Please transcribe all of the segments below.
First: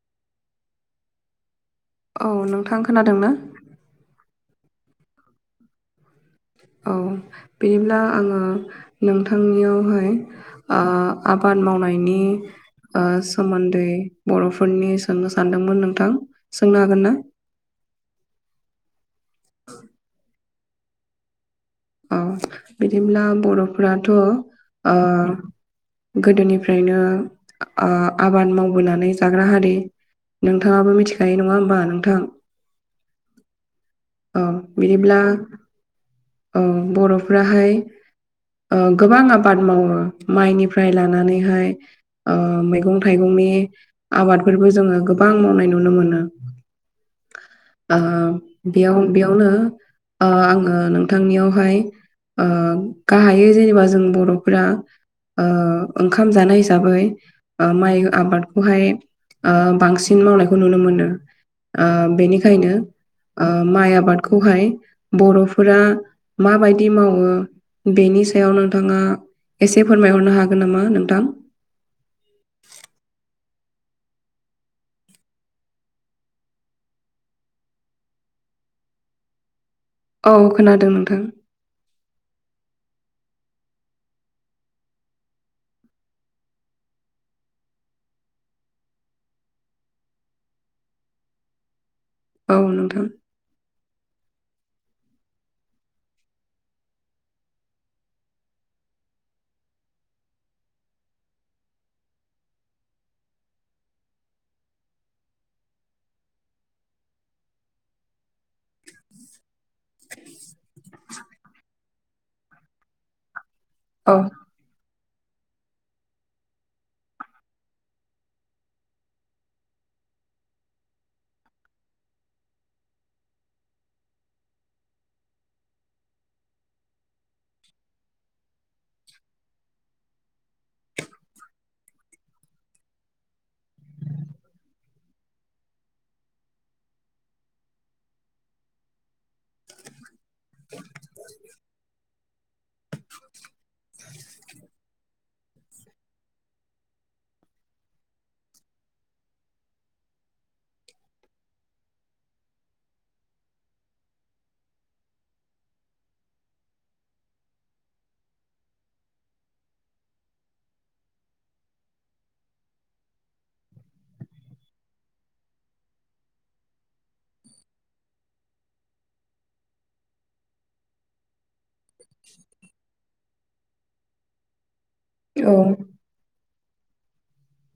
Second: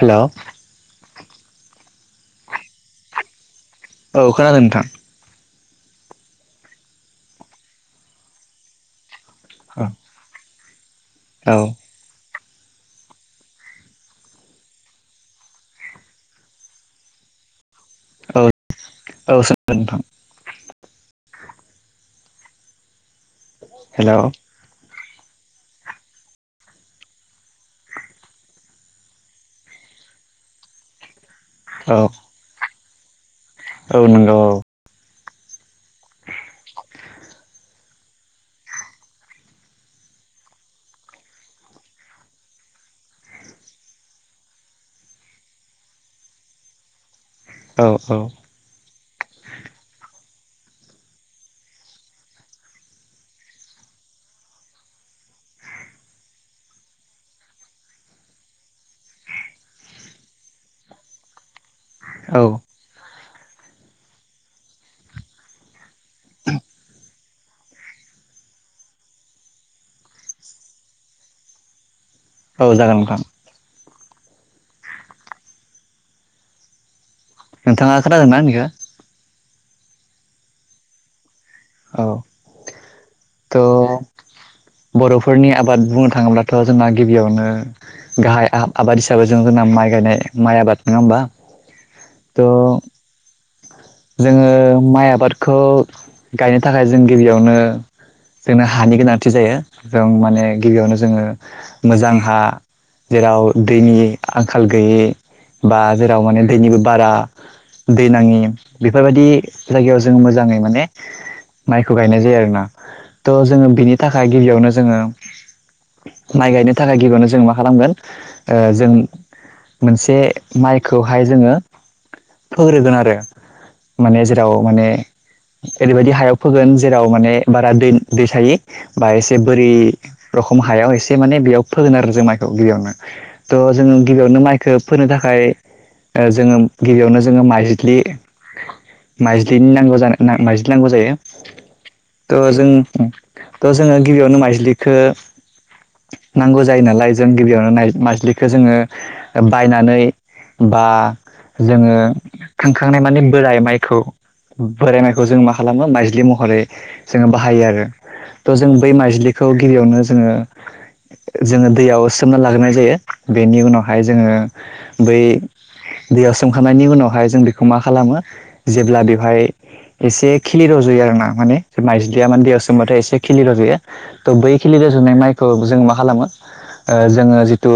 Hello? औ नोंथां खोनादों ना? औ खोनादों नोंथां। औ बिदिब्ला आङो औ नोंथांनियावहाय ओ औ आबाद मावनायनि ओ सोमोन्दै बर'फोरनि सोंनो सानदोंमोन नोंथां, सोंनो हागोन ना? औ औ सोंदो नोंथां। औ बिदिब्ला बर'फोराथ' हेलौ ओ गोदोनिफ्रायनो आबाद मावबोनानै जाग्रा हारि नोंथाङाबो मिथिखायो नङा होमबा औ नोंथां? औ नंगौ औ। बिदिब्ला ओ बर'फ्राहाय ओ गोबां आबाद मावो माइनिफ्राय लानानैहाय ओ मैगं थाइगंनि आबादफोरबो जोङो गोबां मावनाय नुनो मोनो। औ ओ औ बेयाव बेयावनो ओ आङो नोंथांनियावहाय ओ गाहायो जेनेबा जों बर'फोरा ओ ओंखाम जानाय हिसाबै ओ माइ आबादखौहाय ओ बांसिन मावनायखौ नुनो मोनो। ओ औ बेनिखायनो ओ माइ आबादखौहाय बर'फोरा माबायदि मावो बेनि सायाव नोंथाङा एसे फोरमायहरनो हागोन नामा नोंथां? औ जागोन नोंथां। नोंथाङा खोनादोंना आंनिखौ? औ खोनादों नोंथां। औ त' बर'फोरनि आबाद बुंनो थाङोब्लाथ' जोंना गिबियावनो गाहाय आबाद हिसाबै जों जोंना माइ गायनाय माइ आबाद नङा होमबा? औ नोंथां। जोङो माइ आबादखौ गायनो थाखाय जों गिबियावनो जोंनो हानि गोनांथि जायो जों माने गिबियावनो जोङो मोजां हा जेराव दैनि आंखाल गैयि बा जेराव माने दैनिबो बारा दैनाङि बेफोरबायदि जायगायाव जों मोजाङै माने माइखौ गायनाय जायो आरोना ट' जोङो बिनि औ थाखाय गिबियावनो जोङो माइ गायनो थाखाय गिबियावनो जों मा खालामगोन ओ जों मोनसे माइखौहाय जोङो फोग्रोगोन आरो माने जेराव माने ओरैबायदि हायाव फोगोन जेराव माने बारा दै दै थायि बा एसे बोरि रखम हायाव एसे माने बेयाव फोगोन आरो जों माइखौ गिबियावनो। त'जोङो गिबियावनो माइखौ फोनो थाखाय ओ जोङो गिबियावनो जोङो माइज्लि माइज्लिनि नांगौ जानो ना माइज्लि नांगौ जायो त' जों ओ त' जोङो गिबियावनो माइज्लिखो नांगौ जायो नालाय जों गिबियावनो नाय मायज्लिखो जोङो ओ बायनानै बा जोङो थांखांनाय माने बोराइ माइखौ बोराइ माइखौ जों मा खालामो माइज्लि महरै जोङो बाहायो आरो। त' जों बै माइज्लिखौ गिबियावनो जोङो ओ जोङो दैयाव सोमना लाग्रोनाय जायो बेनि उनावहाय जोङो बै दैयाव सोमखांनायनि उनावहाय जों बेखौ मा खालामो जेब्ला बेवहाय एसे खिलि रज'यो आरो ना माने माइज्लिया माने दैयाव सोमबाथाय एसे खिलि रज'यो थ' बै खिलि रज'नाय माइखौ औ जों मा खालामो ओ जोङो जिथु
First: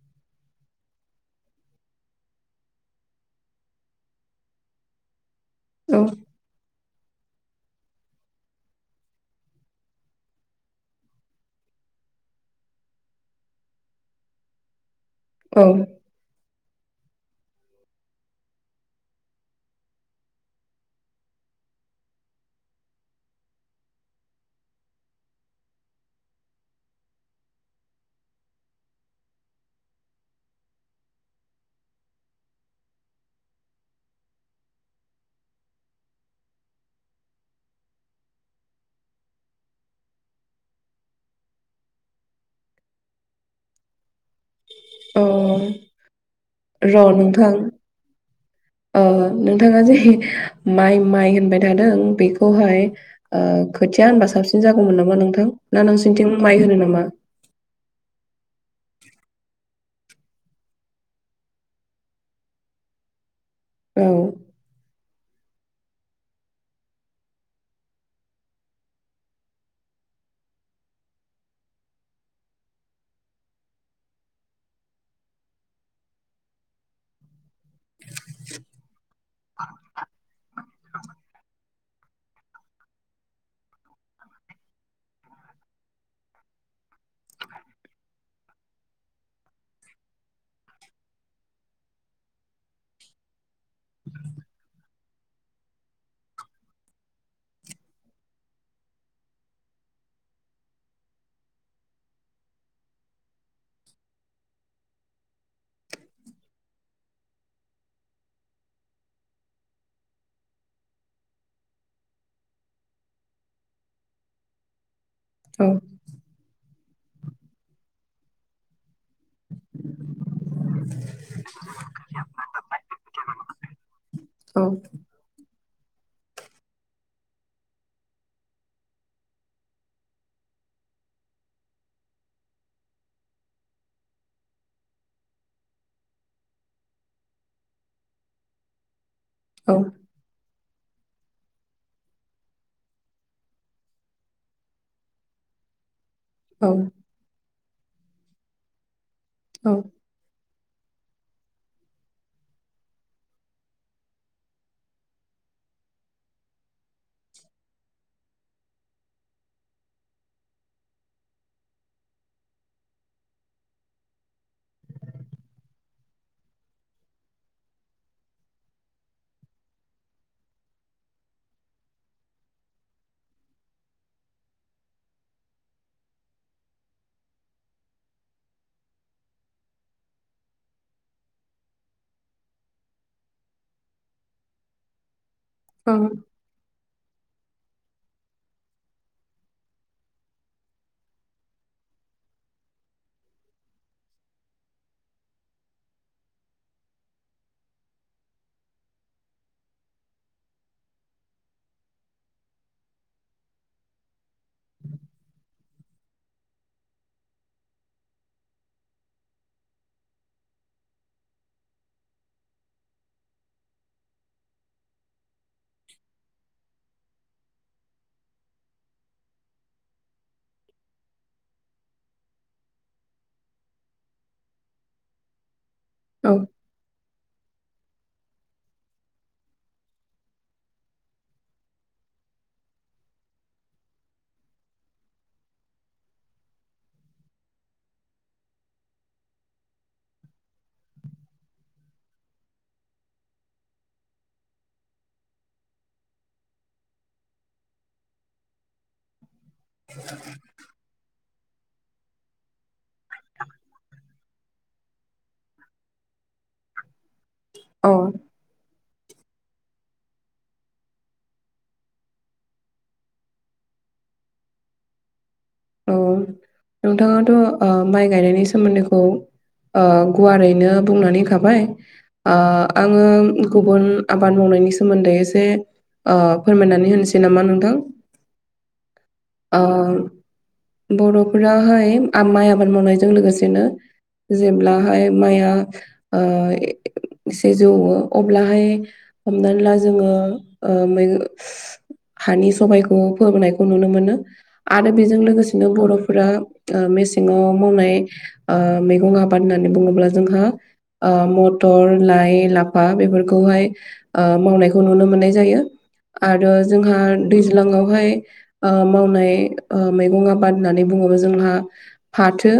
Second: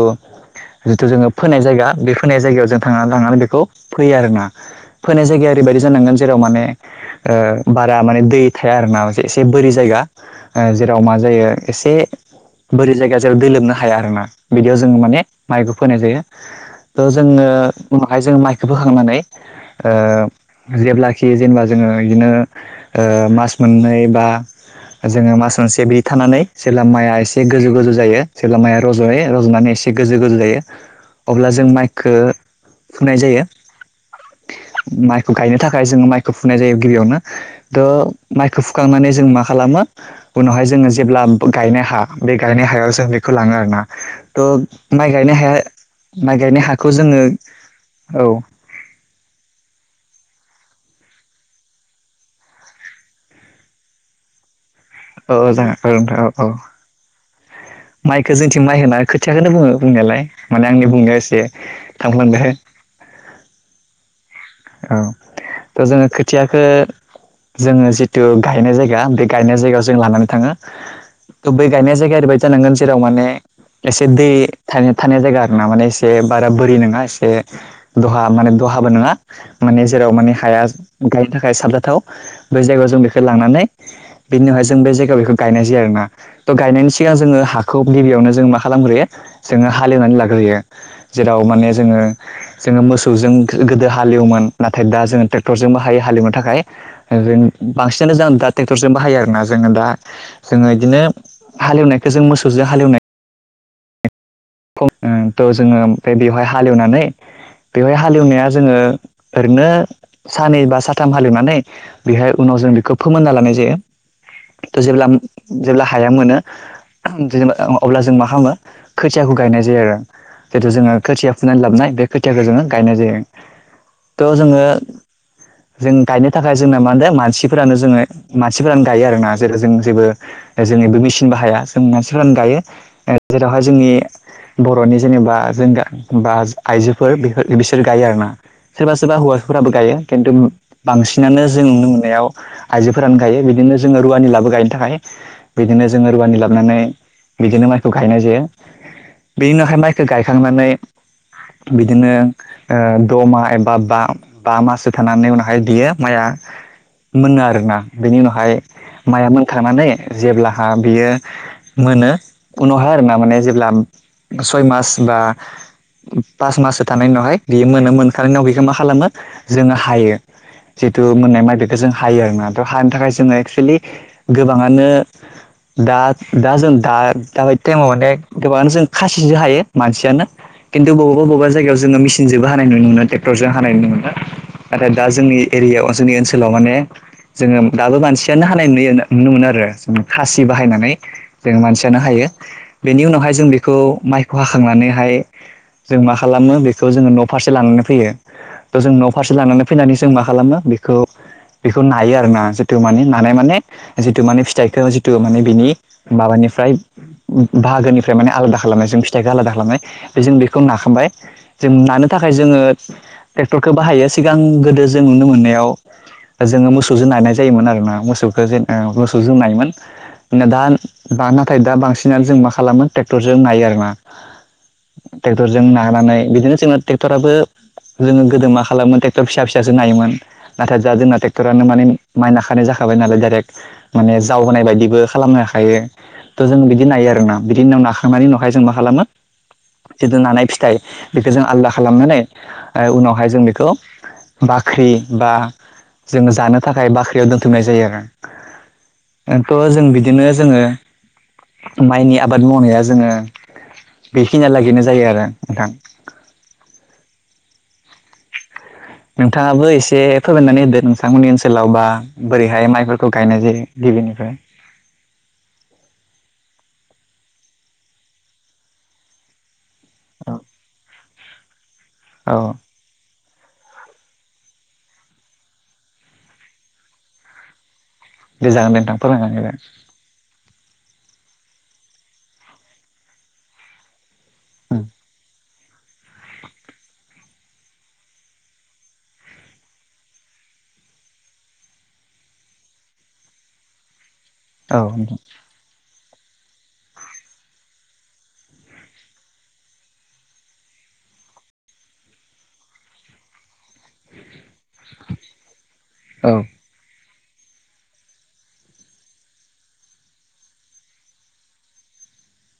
जिथु जोङो फोनाय जायगा बे फोनाय जायगायाव जों थांना थांनानै बेखौ फैयो आरो ना फोनाय जायगाया ओरैबायदि औ जानांगोन जेराव माने ओ बारा माने दै थाया आरो ना एसे एसे बोरि जायगा ओ जेराव मा जायो एसे बोरै जायगा जेर दै लोबनो हाया आरो ना बिदियाव जोङो माने औ माइखौ फोनाय जायो त' जोङो ओ माखाय जोङो माइखौ फोखांनानै ओ जेब्लाखि जेनेबा जोङो बिदिनो ओ मास मोननै बा जोङो मास मोनसे बि थानानै जेब्ला माइआ एसे गोजौ गोजौ जायो जेब्ला माइया रज'यो रज'नानै एस से गोजौ गोजौ जायो अब्ला जों माइखो फुनाय जायो। माइखौ गायनो थाखाय जोङो माइखौ फुनाय जायो गिबियावनो। थ' माइखौ फुखांनानै जों मा खालामो उनावहाय जोङो जेब्ला गायनायहा बे गायनाय हायाव जों बेखौ लाङो आरोना। थ' माइ औ गायनाय हाया माइ गायनाय हाखौ र' जोङो नोंथां औ। ओ नोंथाङा जे माइ माइ होनबाय थादों बेखौहाय ओ खोथिया होनबा साबसिन जागौमोन नामा औ नोंथां ना जागोन औ नोंथां औ नोंसिरनिथिं औ माइ होनो नामा? माइखौ जोंथिं माइ होना खोथियाखौनो बुङो बुंनायालाय माने आंनि बुंनायाव एसे थांफ्लांदो। औ। औ थ' जोङो खोथियाखो जोङो जिथु गायनाय जायगा बे गायनाय जायगायाव जों लानानै थाङो। थ बै गायनाय जायगाया ओरैबायदि जानांगोन जेराव माने एसे दै थानो थानाय जायगा आरो ना माने एसे बारा बोरि नङा एसे दहा माने दहाबो नङा माने जेराव माने हाया गायनो थाखाय साबजाथाव बै जायगायाव जों बेखो लानानै बेनि उनावहाय जों बेै जायगायाव बेखौ गायनाय जायो आरो ना थ' गायनायनि सिगां जोङो हाखौ गिबियावनो जों मा खालामग्रोयो जोङो हालेवनानै लाग्रोयो। जेराव माने जोङो जोङो मोसौजों गोद गोदो हालेवोमोन नाथाय दा जोङो ट्रेक्टरजोंबो हायो हालेवनो थाखाय। ओरैन बांसिनानो जों दा ट्रेक्टरजों बाहायो आरोना जोङो दा जोङो बिदिनो हालेवनायखौ जों मोसौजों हालेवनाय [unintelligible] थ' जोङो ओमफ्राय बेवहाय हालेवनानै बेवहाय हालेवनाया जोङो ओरैनो सानै बा साथाम हालिवनानै बेहाय उनाव जों बेखौ फोमोनना लानाय जायो। थ' जेब्ला औ जेब्ला हाया मोनो [unintelligible] अब्ला जों मा खालामो खिथियाखौ गायनाय जायो आरो जिथु जोङो खोथिया फुनानै लाबोन बे खोथियाखौ जोङो गायनाय जायो थ' औ जोङो जों गायनो थाखाय जोंना मा होनदों मानसिफोरानो जोङो मानसिफोरानो गायो आरो ना जे जों जेबो जोंनिबो मेसिन बाहाया जों मानसिफोरानो गायो। ओ जेरावहाय जोंनि बर'नि जेनेबा जों गा बा आइजोफोर बेफोर बिसोर गायो आरोना। सोरबा सोरबा हौवाफोराबो औ गायो खिन्थु बांसिनानो जों नुनो मोननायाव आइजोफोरानो गायो बिदिनो जोङो रुवानि लाबो गायनो थाखाय। बिदिनो जोङो रुवानि औ लाबोनानै बिदिनो माइखौ गायनाय जायो। बेनि उनावहाय माइखौ गायखांनानै बिदिनो ओ द' मा एबा बा बा मासो थानानै उनावहाय बियो माइया मोनो आरोना बेनि उनावहाय माइया मोनखांनानै जेब्लाहा बियो मोनो उनावहाय आरोना माने जेब्ला सय मास बा पास माससो थानाय उनावहाय बियो मोनो मोनखानाय उनाव बेखौ मा खालामो जोङो हायो। जिथु मोननाय माइ बेखौ जों हायो आरोना थ' हानो थाखाय जोङो एक्सुयेलि गोबाङानो दा दा जों दा दाबायदि टाइमाव अनेक गोबाङानो जों खासिजों हायो मानसियानो खिन्थु बबावबा बबावबा जगायाव जोङो मिसिनजोंबो हानाय नुनो मोनो ट्रेक्टरजों हानाय नुनो मोनो। नाथाय दा जोंनि एरियायाव जोंनि ओनसोलाव माने जोङो दाबो मानसियानो हानाय नुयो नुनो मोनो आरो जों खासि बाहायनानै। जों मानसियानो हायो बेनि उनावहाय जों बेखौ माइखौ हाखांनानैहाय जों मा खालामो बेखौ जोङो न' फारसे लांनो फैयो। थ' जों न' फारसे लानानै फैनानै जों मा खालामो बेखौ बेखौ नायो आरो ना जिथु माने नानाय माने जिथु माने फिथाइखौ जिथु माने बिनि माबानिफ्राय बाहागोनिफ्राय माने आलदा खालामनाय जों फिथाइखौ आलादा खालामनाय बेजों बेखौ नाखांबाय जों मानो थाखाय जोङो ट्रेक्टरखौ बाहायो सिगां गोदो जों नुनो मोननायाव जोङो मोसौजों नानाय जायोमोन आरोना मोसौखौ जेन ओ मोसौजों नायोमोन। नो दान बा नाथाय दा बांसिना [unintelligible] जों मा खालामो टेक्टरजों नायो आरोना टेक्टरजों नानानै औ बिदिनो जोङो टेक्टराबो जोङो गोदो मा खालामो टेक्टर फिसा फिसाजों नायोमोन। नाथाय दा जोंना थेक्टरानो माने माइ नाखानाय जाखाबाय नालाय डाइरेक्ट माने जावहोनाय बायदिबो खालामनो हायो थ' जों बिदि नायो [unintelligible] जोंना बिदि उनाव नाखांनानै नावहाय जों मा खालामो जिदु नानाय फिथाइ बेखो जों आलदा खालामनानै ओ उनावहाय जों बेखौ बाख्रि बा जोङो जानो थाखाय बाख्रियाव दोनथुमनाय जायो आरो। थ' जों बिदिनो जोङो माइनि आबाद मावनाया जोङो बेखिनिया लागैनो जायो आरो नोंथां। औ। नोंथाङाबो एसे फोरमायनानै होदो नोंथांमोननि ओनसोलाव बा बोरैहाय माइफोरखौ गायनाय जायो गिबिनिफ्राय। औ नोंथाङाथ' ओ माइ गायनायनि सोमोन्दैखौ ओ औ गुवारैनो बुंनानै होखाबाय औ ओ आंङो गुबुन आबाद मावनायनि सोमोन्दै एसे ओ फोरमायनानै होनोसै नामा नोंथां। दे जागोन नोथां फोरमायनानै होगोन ओ बर'फोराहाय आम माइ आबाद मावनायजों लोगोसेनो उम जेब्लाहाय माइआ ओ एसे जौवो अब्लाहाय हमनानै ला जोङो ओ मै [unintelligible] हानि सबायखौ फोबोनायखौ नुनो मोनो औ आरो नोंथां बेजों लोगो [unintelligible] [unintelligible] बर'फोरा ओ मेसेङाव मावनाय ओ मैगं आबाद होननानै बुङोब्ला जोंहा ओ मटर लाइ- लाफा बेफोरखौहाय ओ मावनायखौ नुनो मोननाय जायो। आरो औ जोंहा दैज्लाङावहाय ओ मावनाय ओ मैगं आब बाद होननानै बुङोबो जोंहा फाथो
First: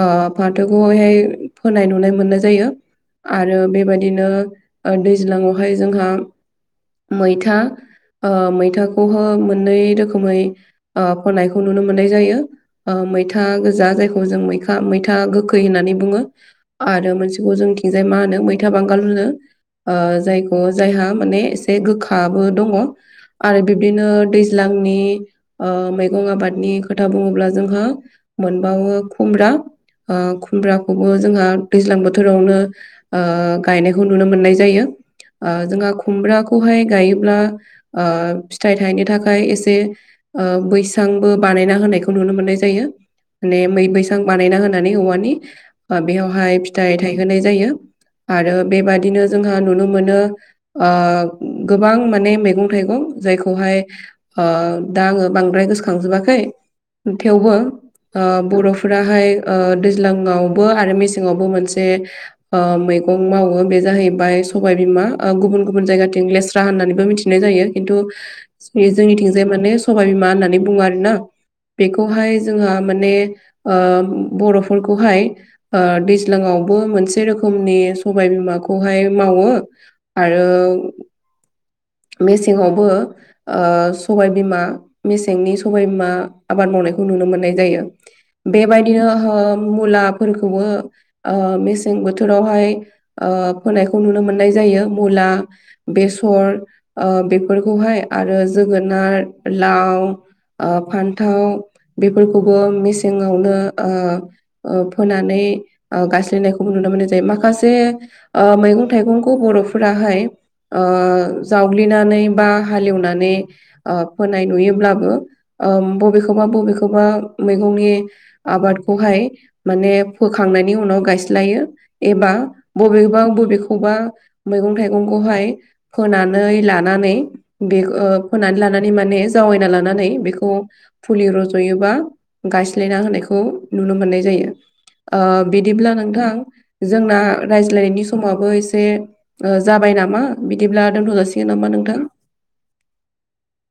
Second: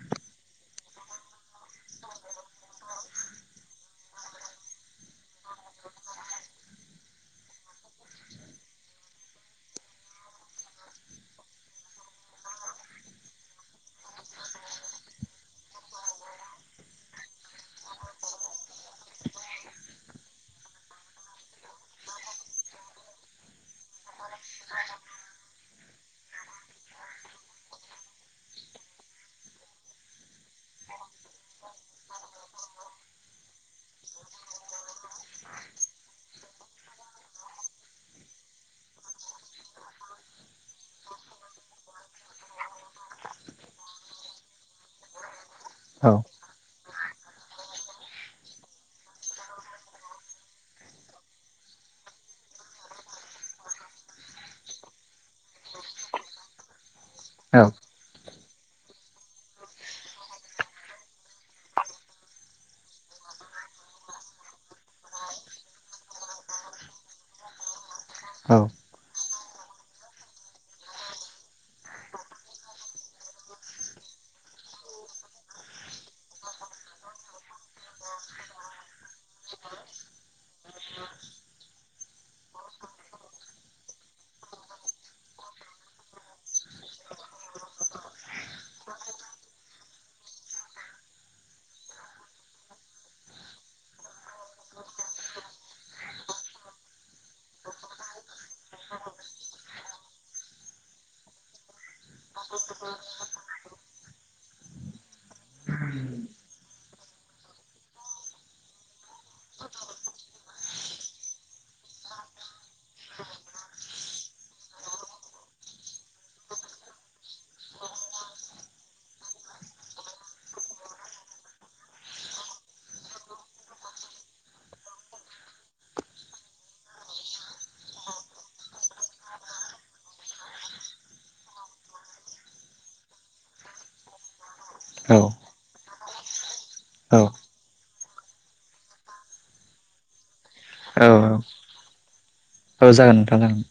ओ फाथोखौहाय फोनाय नुनाय मोननाय जायो। आरो बेबायदिनो ओ दैज्लाङावहाय जोंहा मैथा ओ मैथाखौहो मोननै रोखोमै ओ फोनायखौ नुनो [unintelligible] मोननाय जायो ओ मैथा गोजा जायखौ जों मैथा मैथा गोखै होननानै बुङो। आरो मोनसेखौ जोंथिंजाय मा होनो मैथा बांगाल होनो। ओ जायखौ जायहा माने एसे गोखाबो दङ' आरो बिब्दिनो दैज्लांनि ओ मैगं आबादनि खोथा बुङोब्ला जोंहा मोनबावो खुमब्रा ओ खुमब्राखौबो जोंहा दैज्लां बोथोरावनो ओ गायनायखौ नुनो मोननाय जायो। ओ जोंहा खुमब्राखौहाय गायोब्ला ओ फिथाइ थायनो थाखाय एसे ओ बैसांबोब बानायना होनायखौ नुनो मोननाय जायो ले मै बैसां बानायना होनानै औवानि बा औ बेयावहाय फिथाइ थायहोनाय जायो आरो बेबादिनो जोंहा नुनो मोनो ओ गोबां माने मैगं- थाइगं जायखौहाय ओ दा आङो बांद्राय गोसोखांजोबाखै थेवबो औ ओ बर'फोराहाय ओ दैज्लाङावबो आरो मेसेङावबो मोनसे ओ मैगं मावो बे जाहैबाय सबायबिमा ओ गुबुन गुबुन जायगाथिं लेस्रा होननानैबो मिथिनाय जायो। इन्थु औ [unintelligible] जोंनिथिंजाय माने सबाय बिमा होननानै बुङो आरोना बेखौहाय जोंहा माने ओम बर'फोरखौहाय ओ दैज्लाङावबो मोनसे रोखोमनि सबाय बिमाखौहाय मावो आरो मेसेंङावबो ओ सबायबिमा मेसेंनि सबाइबिमा आबाद मावनायखौ नुनो मोननाय जायो बेबायदिनो हो मुलाफोरखौबो ओ मेसें बोथोरावहाय ओ फोनायखौ नुनो मोननाय जायो मुला बेसर ओ बेफोरखौहाय आरो जोगोनार लाव ओ फान्थाव बेफोरखौबो मेसेङावनो ओ ओ फोनानै गायसलायनायखौबो नुनो मोननाय जायो माखासे ओ मैगं थाइगंखौ बर'फोराहाय ओ जावग्लिनानै बा हालेवनानै ओ फोनाय नुयोब्लाबो ओम बबेखोबा बबेखोबा मैगंनि आबादखौहाय माने फोखांनायनि उनाव गायस्लायो एबा बबेबा बबेखौबा मैगं थाइगंखौहाय फोनान नै लानानै बे [unintelligible] ओ फोनानै लानानै माने जावायना लानानै बेखौ फुलि रज'योबा गायस्लायना होनायखौ नुनो मोननाय जायो। ओ बिदिब्ला नोंथां औ जोंना रायज्लायनायनि समाबो एसे ओ जाबाय नामा बिदिब्ला औ दोनथ' जाासिगोन नामा नोंथां? औ जागोन नोंथां जागोन।